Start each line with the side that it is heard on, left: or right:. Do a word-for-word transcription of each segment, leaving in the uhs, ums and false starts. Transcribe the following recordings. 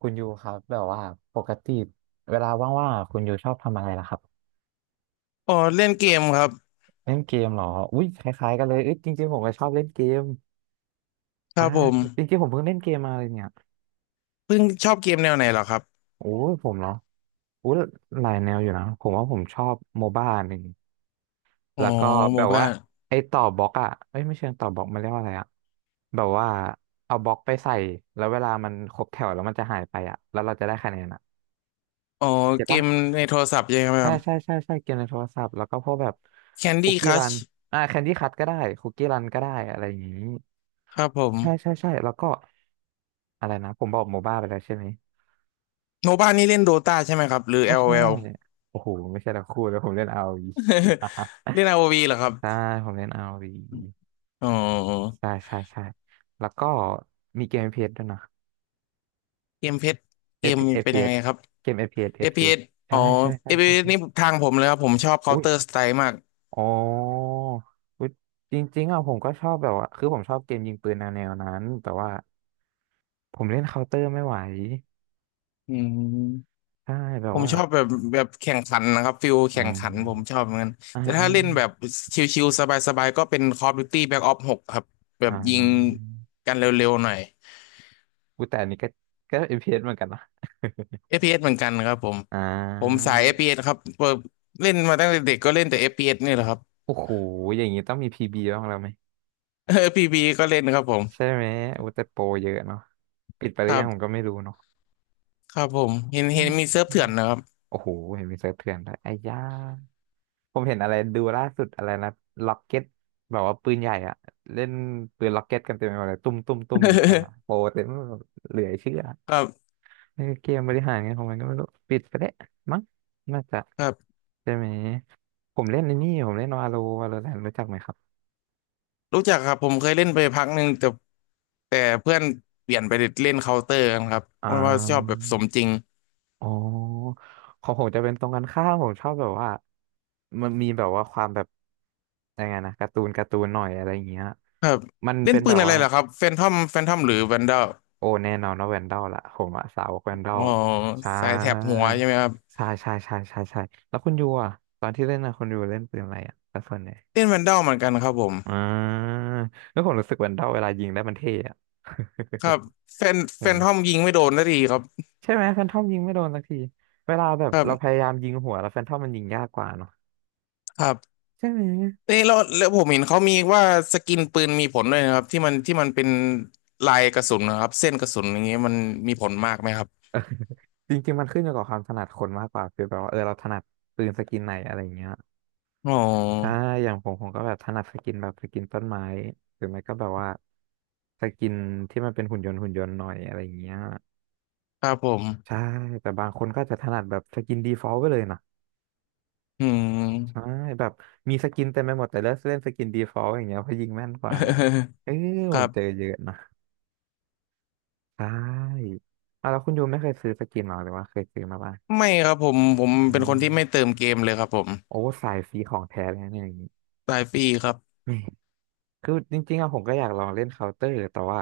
right: คุณยูครับแบบว่าปกติเวลาว่างๆอะคุณยูชอบทำอะไรล่ะครับ
left: อ๋อเล่นเกมครับ
right: เล่นเกมเหรออุ้ยคล้ายๆกันเลยเอ้ยจริงๆผมก็ชอบเล่นเกม
left: ค
right: อ่า
left: รับผม
right: จริงๆผมเพิ่งเล่นเกมมาเลยเนี่ย
left: เพิ่งชอบเกมแนวไหนเหรอครับ
right: โอ้ยผมเนาะอุ้ยหลายแนวอยู่นะผมว่าผมชอบโมบ้าหนึ่ง
left: อ๋อ
right: แล้วก็
left: โม
right: แบบ
left: บ้า
right: ว่าไอ้ต่อบล็อกอ่ะเอ้ยไม่เชิงต่อบล็อกมันเรียกว่าอะไรอ่ะแบบว่าเอาบล็อกไปใส่แล้วเวลามันครบแถวแล้วมันจะหายไปอ่ะแล้วเราจะได้คะแนนอ่ะ
left: อ๋อ
right: เก็ต
left: เก
right: ปะ
left: มในโทรศัพท์ใช่ไหม
right: ใช่
left: ครับ
right: ใช่ใช่ใช่เกมในโทรศัพท์แล้วก็พวกแบบคุก
left: Candy
right: กี้รัน
left: Crush
right: อ่าแคนดี้คัทก็ได้คุกกี้รันก็ได้อะไรอย่างนี้
left: ครับผ
right: ใช่
left: ม
right: ใช่ใช่แล้วก็อะไรนะผมบอกโมบ้าไปแล้วใช่ไหม
left: โมบ้านี่เล่นโดตาใช่ไหมครับหรือ
right: ไม่ใช่
left: LOL
right: โอ้โหไม่ใช่ละคู่แล้วผมเล่น r ว v
left: เล่น อาร์ โอ วี เหรอครั
right: ใช่
left: บ
right: ผมเล่น r o ี
left: อ๋อ
right: ใช่ใช่ใช่แล้วก็มีเกมเอ s ด้วยนะ
left: เกมเพชรเก
right: F- f
left: ม
right: พ s เอ
left: เป็นยังไง
right: ส
left: ครับ
right: เกม f พีเอสเอ
left: เอ
right: ฟ
left: ฟพ p
right: พีเอส
left: s อสอ๋อ
right: ใช่ใช่ใช่
left: เอฟ พี เอส
right: ใช่
left: นี่ทางผมเลยครับผมชอบ
right: อุ้ย
left: Counter Strike มาก
right: อ๋ออุ๊ยจริงๆอ่ะผมก็ชอบแบบว่า คือผมชอบเกมยิงปืนแนวแนวนั้น แต่ว่าผมเล่นเคาน์เตอร์ไม่ไหว
left: อืม
right: ใช่แบ
left: ผ
right: บ
left: ม
right: ว่า
left: ชอบแบบแบบแข่งขันนะครับฟิล
right: อ่
left: แข่งขันผม
right: า
left: ชอบเหมือนกัน
right: อ่า
left: แต่
right: อ่า
left: ถ้าเล่นแบบชิลๆสบายๆก็เป็น Call of Duty Black Ops หกครับแบ
right: อ่
left: บยิง
right: า
left: กันเร็วๆหน่อย
right: อุ๊ยแต่อันนี้ก็ก็ เอฟ พี เอส เอสเหมือนกันนะ
left: เอฟ พี เอส เอสเหมือนกันครับผม
right: อ่
left: ผม
right: า
left: สาย เอฟ พี เอส ครับเปิดเล่นมาตั้งแต่เด็กก็เล่นแต่ เอฟ พี เอส นี่แหละครับ
right: โอ้โห อย่างนี้ต้องมี พี บี บบ้างแล้วไหม
left: เออ พี บี ก็เล่นครับผม
right: ใช่ไหมโอุยแต่โปรเยอะเนาะปิดไปห
left: ค
right: รือ
left: รั
right: ยังผม
left: บ
right: ก็ไม่รู้เนาะ
left: ครับผมเห็น
right: อื
left: เห็นมี
right: ม
left: เซิร์ฟเถื่อนนะครับ
right: โอ้โหเห็นมีเซิร์ฟเถื่อนด้วยไอ้ย่า ผมเห็นอะไรดูล่าสุดอะไรนะล็อกเก็ตแบบว่าปืนใหญ่อะเล่นปืนล็อกเก็ตกันเต็มไปหมดเลยตุ้มตุ้มตุ้มยิงกันนะโปรเต็มไปหมดเหลือเชื่อ
left: ครับ
right: เออเกมบริหารเงันของมันก็ไม่รู้ปิดไปแล้วมั้งน่าจะ
left: ครับ
right: ใช่ไหมผมเล่นในนี่ผมเล่นวาโลวาโลแรนรู้จักไหมครับ
left: รู้จักครับผมเคยเล่นไปพักหนึ่งแต่แต่เพื่อนเปลี่ยนไปเล่นเคาน์เตอร์กันครับเพ
right: อ่า
left: ราะว่าชอบแบบสมจริง
right: อ๋อของผมจะเป็นตรงกันข้ามผมชอบแบบว่ามันมีแบบว่าความแบบยังไงนะการ์ตูนการ์ตูนหน่อยอะไรอย่างเงี้ย
left: ครับ
right: มัน
left: เล่น
right: เป็น
left: ปื
right: แบ
left: น
right: บ
left: อะไร
right: ว่า
left: เหรอครับแฟนทอมแฟนทอมหรือแวนด a ล
right: โอ้แน่นอนว่าแวนดอลล่ะผมอะสาวกแวนดอ
left: อ๋
right: ล
left: อ
right: ใช่
left: สายแถบหัวใช่ไหมครับ
right: ใช่ใช่ใช่ใช่ใช่แล้วคุณยูอะตอนที่เล่นอะคุณยูเล่นปืนอะไรอะแล้วส่วนไหน
left: เล่นแวนด a ลเหมือนกันครับผม
right: อ่าแล้วผมรู้สึกแวนดอลเวลายิงได้มันเท่อะ
left: ครับแฟน แฟ
right: ใช่ไห
left: น
right: ม
left: ทอมยิงไม่โดนนาทีครับ
right: ใช่ไหมแฟนทอมยิงไม่โดนสักทีเวลาแบบ
left: ครั
right: เราพ
left: บ
right: ยายามยิงหัวแล้วแฟนทอมมันยิงยากกว่าเนาะ
left: ครับ
right: ใช่ไหม
left: เอ้ยแล้วแล้วผมเห็นเขามีว่าสกินปืนมีผลด้วยนะครับที่มันที่มันเป็นลายกระสุนนะครับเส้นกระสุนอย่างเงี้ยมันมีผลมากไหมครับ
right: จริงๆมันขึ้นอยู่กับความถนัดคนมากกว่าคือแบบว่าเออเราถนัดปืนสกินไหนอะไรเงี้ย
left: อ๋
right: ใช่
left: อ
right: อย่างผมผมก็แบบถนัดสกินแบบสกินต้นไม้หรือไม่ก็แบบว่าสกินที่มันเป็นหุ่นยนต์หุ่นยนต์หน่อยอะไรอย่างเงี้ย
left: ครับผม
right: ใช่ แต่บางคนก็จะถนัดแบบสกินดีฟอลต์ไปเลยนะ
left: อื
right: ใช่
left: ม
right: แบบมีสกินเต็มไปหมด แต่เลือกเล่นสกินดีฟอลต์อย่างเงี้ยเพราะยิงแม่นกว่า เออ
left: ค
right: ผ
left: รั
right: มเจอ
left: บ
right: เยอะนะใช่อ่ะแล้วคุณยูไม่เคยซื้อสกินหรอหรือว่าเคยซื้อมาบ้าง
left: ไม่ครับผมผม
right: อื
left: เป็นค
right: ม
left: นที่ไม่เติมเกมเลยครับผม
right: โอ้สายฟรีของแท้เลยนะเนี่ยอย่างงี้
left: รายปีครับ
right: แหม่คือจริงๆอะผมก็อยากลองเล่นเคาน์เตอร์แต่ว่า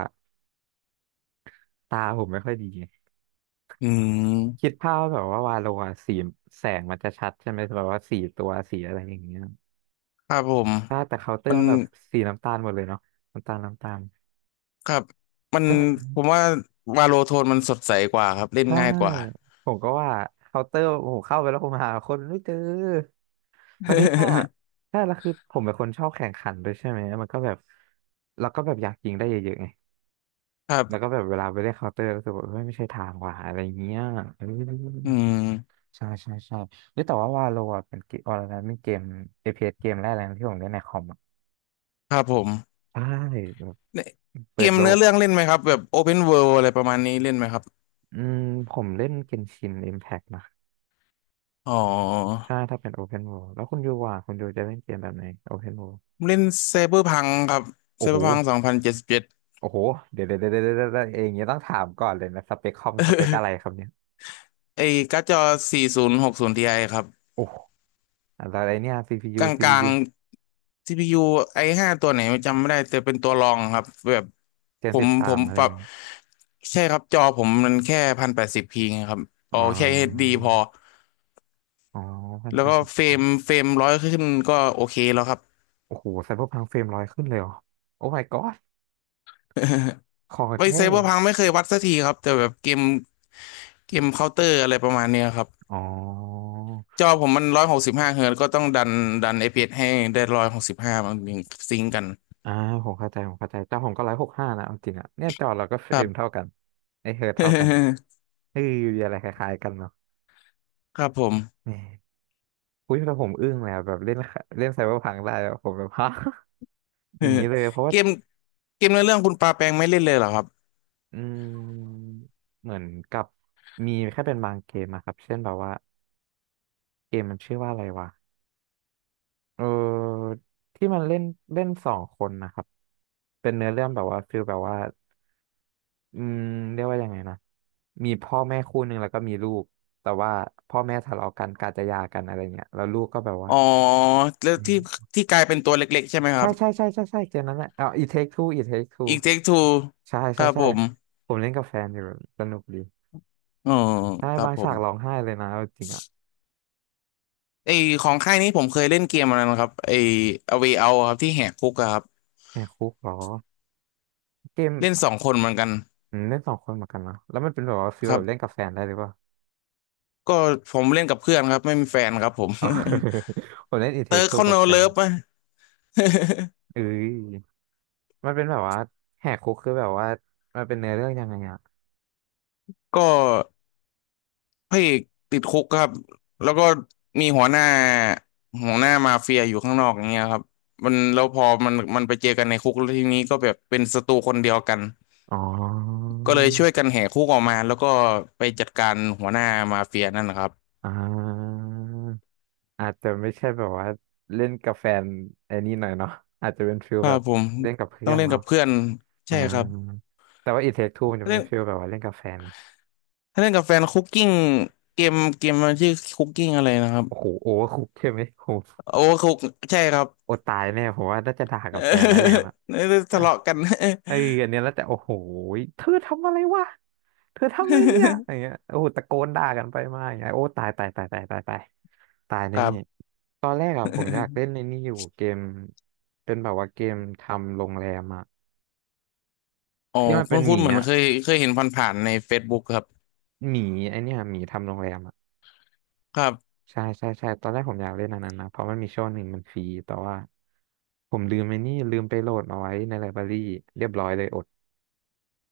right: ตาผมไม่ค่อยดี
left: อืม
right: คิดภาพแบบว่าวาโลอะสีแสงมันจะชัดใช่ไหมแบบว่าสีตัวสีอะไรอย่างเงี้ย
left: ครับผม
right: ถ้าแต่เคาน์เตอ
left: มั
right: ร์
left: น
right: มันแบบสีน้ำตาลหมดเลยเนาะน้ำตาลน้ำตาล
left: ครับมัน
right: ใช่ไหม
left: ผมว่าวาโลโทนมันสดใสกว่าครับเล่น
right: ใช่
left: ง่ายกว่า
right: ผมก็ว่าเคาน์เตอร์โอ้โหเข้าไปแล้วผมหาคนไม่เจอประเด็นอะใช่แล้วคือผมเป็นคนชอบแข่งขันด้วยใช่ไหมมันก็แบบแล้วก็แบบอยากยิงได้เยอะๆไง
left: ครั
right: แล้ว
left: บ
right: ก็แบบเวลาไปเล่นเคาน์เตอร์ก็รู้สึกว่าเฮ้ยไม่ใช่ทางว่ะอะไรอย่างเงี้ยเอ
left: อื
right: อ
left: ม
right: ใช่ใช่ใช่เฮ้ยแต่ว่าวาโลอ่ะเป็นเกมวาโลนะเป็นเกมเ p สเกมแรกเลยนะที่ผมเล่นในคอม
left: ครับผม
right: ใช่แบบ
left: เนี่ยเก
right: เปิด
left: ม
right: โล
left: เนื้อ
right: ก
left: เรื่องเล่นไหมครับแบบ Open World อะไรประมาณนี้เล่นไหมครับ
right: อืมผมเล่นเกนชินอิมแพกนะ
left: อ๋อ
right: ใช่ถ้าเป็นโอเพน o r l d แล้วคุณยูว่าคุณยูจะเล่นเกมแบบไหนโอเพน o r l d
left: ผมเล่นไซเบอร์พังครับไซ
right: โอ้
left: เบ
right: โห
left: อร์พังสองพันเจ็ดสิบเจ็ด
right: โอ้โหเดี๋ยวเดี๋ยวเดี๋ยวเดี๋ยวเดี๋ยวเอยงเนี้ยต้องถามก่อนเลยนะสเปคคอมสเปคอะไรครับเนี่ย
left: ไอ้การ์ดจอสี่ศูนย์หกศูนย์ทีไอครับ
right: โอ้โหอะไรเนี่ย
left: ก
right: ซี พี ยู
left: ลา
right: CPU
left: งๆ ซี พี ยู ไอห้าตัวไหนจำไม่ได้แต่เป็นตัวรองครับแบบ
right: เจ
left: ผ
right: นสิ
left: ม
right: บสา
left: ผ
right: ม
left: ม
right: อะไร
left: ป
right: อ
left: รั
right: ย่า
left: บ
right: งงี้
left: ใช่ครับจอผมมันแค่พันแปดสิบพีครับ
right: อ๋
left: เอาแค่ เอช ดี
right: อ
left: พอ
right: อ๋อพัน
left: แล้
right: แป
left: ว
right: ด
left: ก็
right: สิบ
left: เฟรมเฟรมร้อยขึ้นก็โอเคแล้วครับ
right: โอ้โหไซเบอร์พังเฟรมร้อยขึ้นเลยเหรอโอ้ my god คอ
left: ไว
right: แท้
left: ไซเบอร์พังไม่เคยวัดสักทีครับแต่แบบเกมเกมเคาน์เตอร์อะไรประมาณเนี้ยครับ
right: อ๋อ
left: จอผมมันร้อยหกสิบห้าเฮิร์ตซ์ก็ต้องดันดันเ p s ให้ได้ร้อยหกสิบห้ามันถึงซิงก์กัน
right: อ่าผมเข้าใจผมเข้าใจแต่ผมก็ร้อยหกห้านะเอาจริงอ่ะเนี่ยจอเราก็เฟ
left: ค
right: ร
left: รับ
right: มเท่ากันไอเฮิร์ตเท่ากัน เออมีอะไรคล้ายๆกันเนาะ
left: ครับผม
right: แหมอุ้ยแต่ผมอึ้งเล้แบบเล่นเล่นไซเบอร์พังได้อะผมแบบฮะ อย่างนี้เลยเพราะ ว่า
left: เกมเกมในเรื่องคุณปาแปงไม่เล่นเลยเหรอครับ
right: อืมเหมือนกับมีแค่เป็นบางเกมอะครับเช่นแบบว่าเกมมันชื่อว่าอะไรวะเออที่มันเล่นเล่นสองคนนะครับเป็นเนื้อเรื่องแบบว่าฟิลแบบว่า อืมเรียกว่ายังไงนะมีพ่อแม่คู่หนึ่งแล้วก็มีลูกแต่ว่าพ่อแม่ทะเลาะกันกาจะหย่ากันอะไรเงี้ยแล้วลูกก็แบบว่า
left: อ๋อแล้ว
right: อื
left: ที่
right: ม
left: ที่กลายเป็นตัวเล็กๆใช่ไหมค
right: ใช่
left: รับ
right: ใช่ใช่ใช่ใช่เกมนั้นแหละอ๋อา It Take Two อิท เทค ทู
left: อีกเทคทู
right: ใช่
left: ค
right: ใช่
left: รับ
right: ใช่
left: ผม
right: ผมเล่นกับแฟนอยู่สนุกดี
left: อ๋อ
right: ใช่
left: ครับ
right: บาง
left: ผ
right: ฉา
left: ม
right: กร้องไห้เลยนะเอาจริงอ่ะ
left: ไอของค่ายนี้ผมเคยเล่นเกมอันนั้นครับไอ A Way Out อะครับที่แหกคุกอะครับ
right: แหกคุกเหรอเกม
left: เล่นสองคนเหมือนกัน
right: อืมเล่นสองคนเหมือนกันเนอะแล้วมันเป็นแบบว่าฟีล
left: ครั
right: แบบเล่น
left: บ
right: กับแฟนได้หรือเปล่า
left: ก็ผมเล่นกับเพื่อนครับไม่มีแฟนครับผม
right: อ๋อ ผมเล่น It
left: เติ
right: Take
left: ร์ก
right: Two
left: เขา
right: กั
left: โน
right: บแฟ
left: เลิ
right: น
left: ฟอะ
right: เอ้ยมันเป็นแบบว่าแหกคุกคือแบบว่ามันเป็นเนื้อเรื่องยังไงอะ
left: ก็พระเอกติดคุกครับแล้วก็มีหัวหน้าหัวหน้ามาเฟียอยู่ข้างนอกอย่างเงี้ยครับมันแล้วพอมันมันไปเจอกันในคุกแล้วทีนี้ก็แบบเป็นศัตรูคนเดียวกัน
right: อ๋อ
left: ก็เลยช่วยกันแหกคุกออกมาแล้วก็ไปจัดการหัวหน้ามาเฟียนั่นนะครับ
right: อ่าอาจจะไม่ใช่แบบว่าเล่นกับแฟนไอ้นี่หน่อยเนาะอาจจะเป็นฟิล
left: ครั
right: แบ
left: บ
right: บ
left: ผม
right: เล่นกับเพื่
left: ต้อ
right: อ
left: ง
right: น
left: เล่น
right: เนาะ
left: กับเพื่อน
right: อ่า
left: ใช่ครับ
right: แต่ว่าอีเทคทูมันจะ
left: ถ้า
right: เป็
left: เล่
right: น
left: น
right: ฟิลแบบว่าเล่นกับแฟน
left: ถ้าเล่นกับแฟนคุกกิ้งเกมเกมมันชื่อคุกกิ้งอะไรนะครับ
right: โอ้โหโอเวอร์คุกใช่ไหมโอ้โห
left: โอ้คุกใช่ครับ
right: โอตายแน่ผมว่าน่าจะด่ากับแฟนนะอย่างนั้นอะ
left: นี่
right: อ่ะ
left: ทะเลาะกัน
right: เอออันเนี้ยแล้วแต่โอ้โหเธอทำอะไรวะเธอทำอะไรเนี่ยอย่าง เงี้ยโอ้โหตะโกนด่ากันไปมาอย่างเงี้ยโอ้ตายตายตายตายตายตายตาย
left: ค
right: แน่
left: รับ
right: ตอนแรกอะผมอยากเล่น ในนี่อยู่เกมเป็นแบบว่าเกมทำโรงแรมอะ
left: อ๋อ
right: ที่มันเป็นห
left: คุ้น
right: มี
left: ๆเหมือน
right: อะ
left: เคยเคยเห็นผ่านๆใน Facebook ครับ
right: หมีไอเนี่ยหมีทำโรงแรมอะ
left: ครับ
right: ใช่ใช่ใช่ตอนแรกผมอยากเล่นอันนั้นนะเพราะมันมีช่วงหนึ่งมันฟรีแต่ว่าผมลืมไอ้นี่ลืมไปโหลดเอาไว้ในไลบรารีเรียบร้อยเลยอด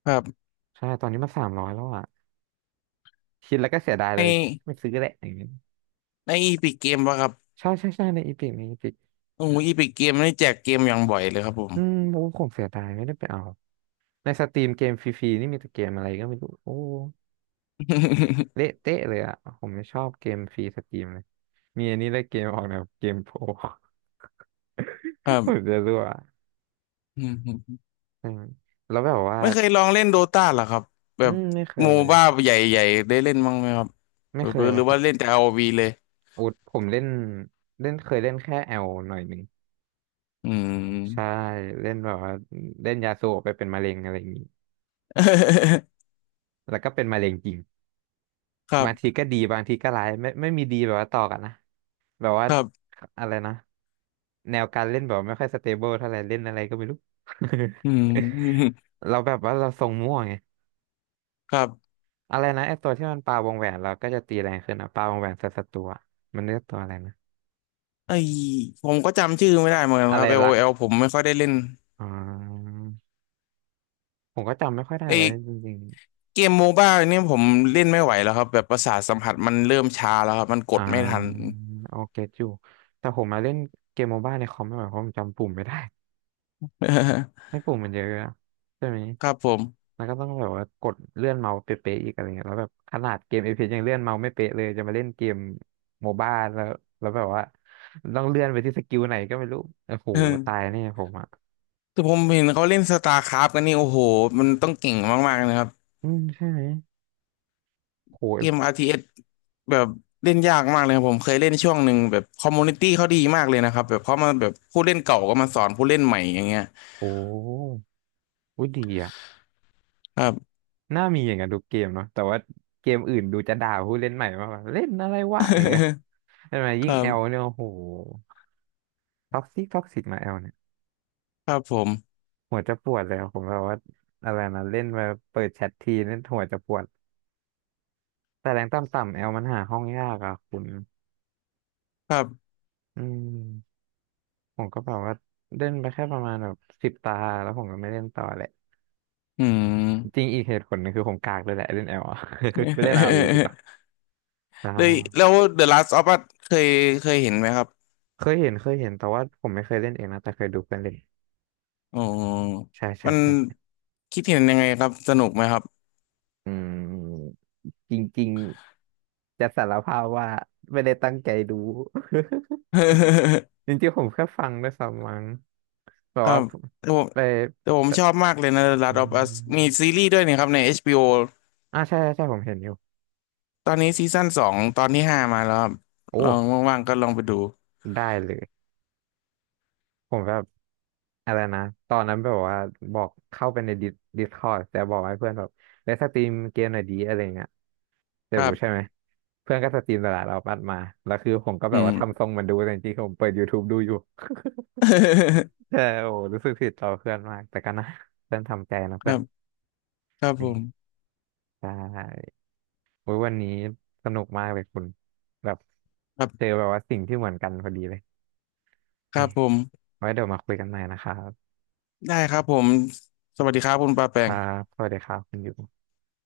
left: ครับ
right: ใช่ตอนนี้มาสามร้อยแล้วอะคิดแล้วก็เสียดายเล
left: ใน
right: ยไม่ซื้อแหละอย่างเงี้ย
left: ในอีพิกเกมปะครับ
right: ใช่ใช่ใช่ในอีพิกในอีพิก
left: โอ้อีพิกเกมนี่แจกเกมอย่างบ่อยเลยครับผม
right: อืมโอ้ผมเสียดายไม่ได้ไปเอาในสตรีมเกมฟรีๆนี่มีแต่เกมอะไรก็ไม่รู้โอ้ เละ เตะเลยอ่ะผมไม่ชอบเกมฟรีสตรีมเลยมีอันนี้เลยเกมออกแนวเกมโปร
left: ค
right: ผม
left: รั
right: จะรั่ว
left: บ
right: อืมแล้วแบบว่า
left: ไม่เคยลองเล่นโดตาหรอครับแบ
right: อื
left: บ
right: มไม่เค
left: โม
right: ยเลย
left: บ้าใหญ่ๆได้เล่นบ้างไหมครับห
right: ไม่เคย
left: รือ
right: เล
left: ห
right: ย
left: รือ
right: ครั
left: ว่าเล่
right: บ
left: นแต่อ o ีเลย
right: อุดผมเล่นเล่นเคยเล่นแค่แอลหน่อยหนึ่ง
left: อืม
right: ใช่ เล่นแบบว่าเล่นยาสูบไปเป็นมะเร็งอะไรอย่างนี้แล้วก็เป็นมะเร็งจริง
left: ครั
right: บางที
left: บ
right: ก็ดีบางทีก็ร้ายไม่ไม่มีดีแบบว่าต่อกันนะแบบว่า
left: ครับ
right: อะไรนะแนวการเล่นแบบไม่ค่อยสเตเบิลเท่าไหร่เล่นอะไรก็ไม่รู้
left: อืม
right: เราแบบว่าเราทรงมั่วไง
left: ครับ
right: อะไรนะไอตัวที่มันปาวงแหวนเราก็จะตีแรงขึ้นอะปาวงแหวนใส่ศัตรูอะมันเรียกตัวอะไรนะ
left: ไอผมก็จำชื่อไม่ได้เหมือนกัน
right: อะ
left: ค
right: ไร
left: รับ l o ลโอ
right: รัก
left: แอลผมไม่ค่อยได้เล่น
right: อ่าผมก็จำไม่ค่อยได้เลย
left: ไอ
right: จริง
left: เกมโมบ้าเนี่ยผมเล่นไม่ไหวแล้วครับแบบประสาทสัมผัสมันเริ่มช้าแล้วครับมันก
right: ๆอ่
left: ดไม่ทัน
right: าโอเคอยู่แต่ผมมาเล่นเกมโมบ้าในคอมไม่ไหวเพราะผมจำปุ่มไม่ได้ ให้ปุ่มมันเยอะอะใช่ไหม
left: ครับผม
right: แล้วก็ต้องแบบว่ากดเลื่อนเมาส์เป๊ะๆอีกอะไรเงี้ยแล้วแบบขนาดเกมเอพียังเลื่อนเมาส์ไม่เป๊ะเลยจะมาเล่นเกมโมบ้าแล้วแล้วแบบว่าต้องเลื่อนไปที่สกิลไหนก็ไม่รู้โอ้โห
left: เอ
right: ตาย
left: อ
right: เนี่ยผมอ่ะ
left: แต่ผมเห็นเขาเล่นสตาร์คราฟกันนี่โอ้โหมันต้องเก่งมากๆนะครับ
right: อืมใช่ไหมโหเอฟ
left: เกม อาร์ ที เอส แบบเล่นยากมากเลยครับผมเคยเล่นช่วงหนึ่งแบบคอมมูนิตี้เขาดีมากเลยนะครับแบบเขามาแบบผู้เล่นเก่าก็มาสอนผู้เล่นใหม่อย่างเงี้ย
right: โอ้อุ๊ยดีอ่ะ
left: ครับ
right: น่ามีอย่างนั้นทุกเกมเนาะแต่ว่าเกมอื่นดูจะด่าผู้เล่นใหม่มากกว่าเล่นอะไรวะอย่างเงี้ยใช่ไหม
left: ค
right: ยิ่ง
left: รั
right: แอล
left: บ
right: เนี่ยโอ้โหท็อกซิกท็อกซิกมาแอลเนี่ย
left: ครับผม
right: หัวจะปวดเลยอะผมแบบว่าอะไรนะเล่นมาเปิดแชททีนี่นหัวจะปวด แต่แรงต่ำๆแอลมันหาห้องยากอ่ะคุณ
left: ครับ
right: อืมผมก็แบบว่าเล่นไปแค่ประมาณแบบสิบตาแล้วผมก็ไม่เล่นต่อแหละ
left: อื
right: จริ
left: ม
right: งอีกเหตุผลหนึงคือผมกากเลยแหละเล่นแอล อ่ะ ไปเล่นเอาดีกว่า ใช
left: เลย
right: ่
left: แล้ว The Last of Us เคยเคยเห็นไหมครับ
right: เคยเห็นเคยเห็นแต่ว่าผมไม่เคยเล่นเองนะแต่เคยดูเพื่อนเล่น
left: อ๋อ
right: ใช่ใช่
left: มัน
right: ใช่ใช่
left: คิดเห็นยังไงครับสนุกไหมครับ
right: อืมจริงๆจะสารภาพว่าไม่ได้ตั้งใจดู จริงๆผมแค่ฟังด้วยซ้ำมั้งแบบ
left: ครั
right: ว่า
left: บแต่ผม
right: ไป
left: แต่ผม
right: ไป
left: ชอบมากเลยนะ The
right: อื
left: Last of
right: ม
left: Us มีซีรีส์ด้วยนี่ครับใน เอช บี โอ
right: อ่าใช่ใช่ใช่ผมเห็นอยู่
left: ตอนนี้ซีซั่นสองตอนที่ห้ามาแล้วครับ
right: โอ้
left: ลองว่างๆก็ลองไปดู
right: ได้เลย ผมแบบอะไรนะตอนนั้นแบบว่าบอกเข้าไปในดิสดิสคอร์ดแต่บอกให้เพื่อนแบบเลสสตรีมเกมหน่อยดีอะไรเงี้ย
left: ค
right: เดี๋ยว
left: รั
right: ใช่
left: บ
right: ไหมเพื่อนก็สตรีมตลลดเราปัดมาแล้วคือผมก็
left: อื
right: แบบ
left: ม
right: ว่าทำทรงเหมันดูแต่จริงๆผมเปิด ยูทูบ ดูอยู่ แต่โอ้รู้สึกผิดต่อเพื่อนมากแต่ก็นะเพื่อนทำใจนะ
left: ค
right: เพื่
left: รั
right: อน
left: บครับผ
right: นี่
left: ม
right: ใช่โอ้ยวันนี้สนุกมากเลยคุณแบบ
left: ครั
right: เจ
left: บ
right: อแบบว่าสิ่งที่เหมือนกันพอดีเลย
left: ครั
right: นี่
left: บผม
right: ไว้เดี๋ยวมาคุยกันใหม่นะครับ
left: ได้ครับผมสวัสดีครับคุณปาแป
right: ครั
left: ง
right: บสวัสดีครับคุณอยู่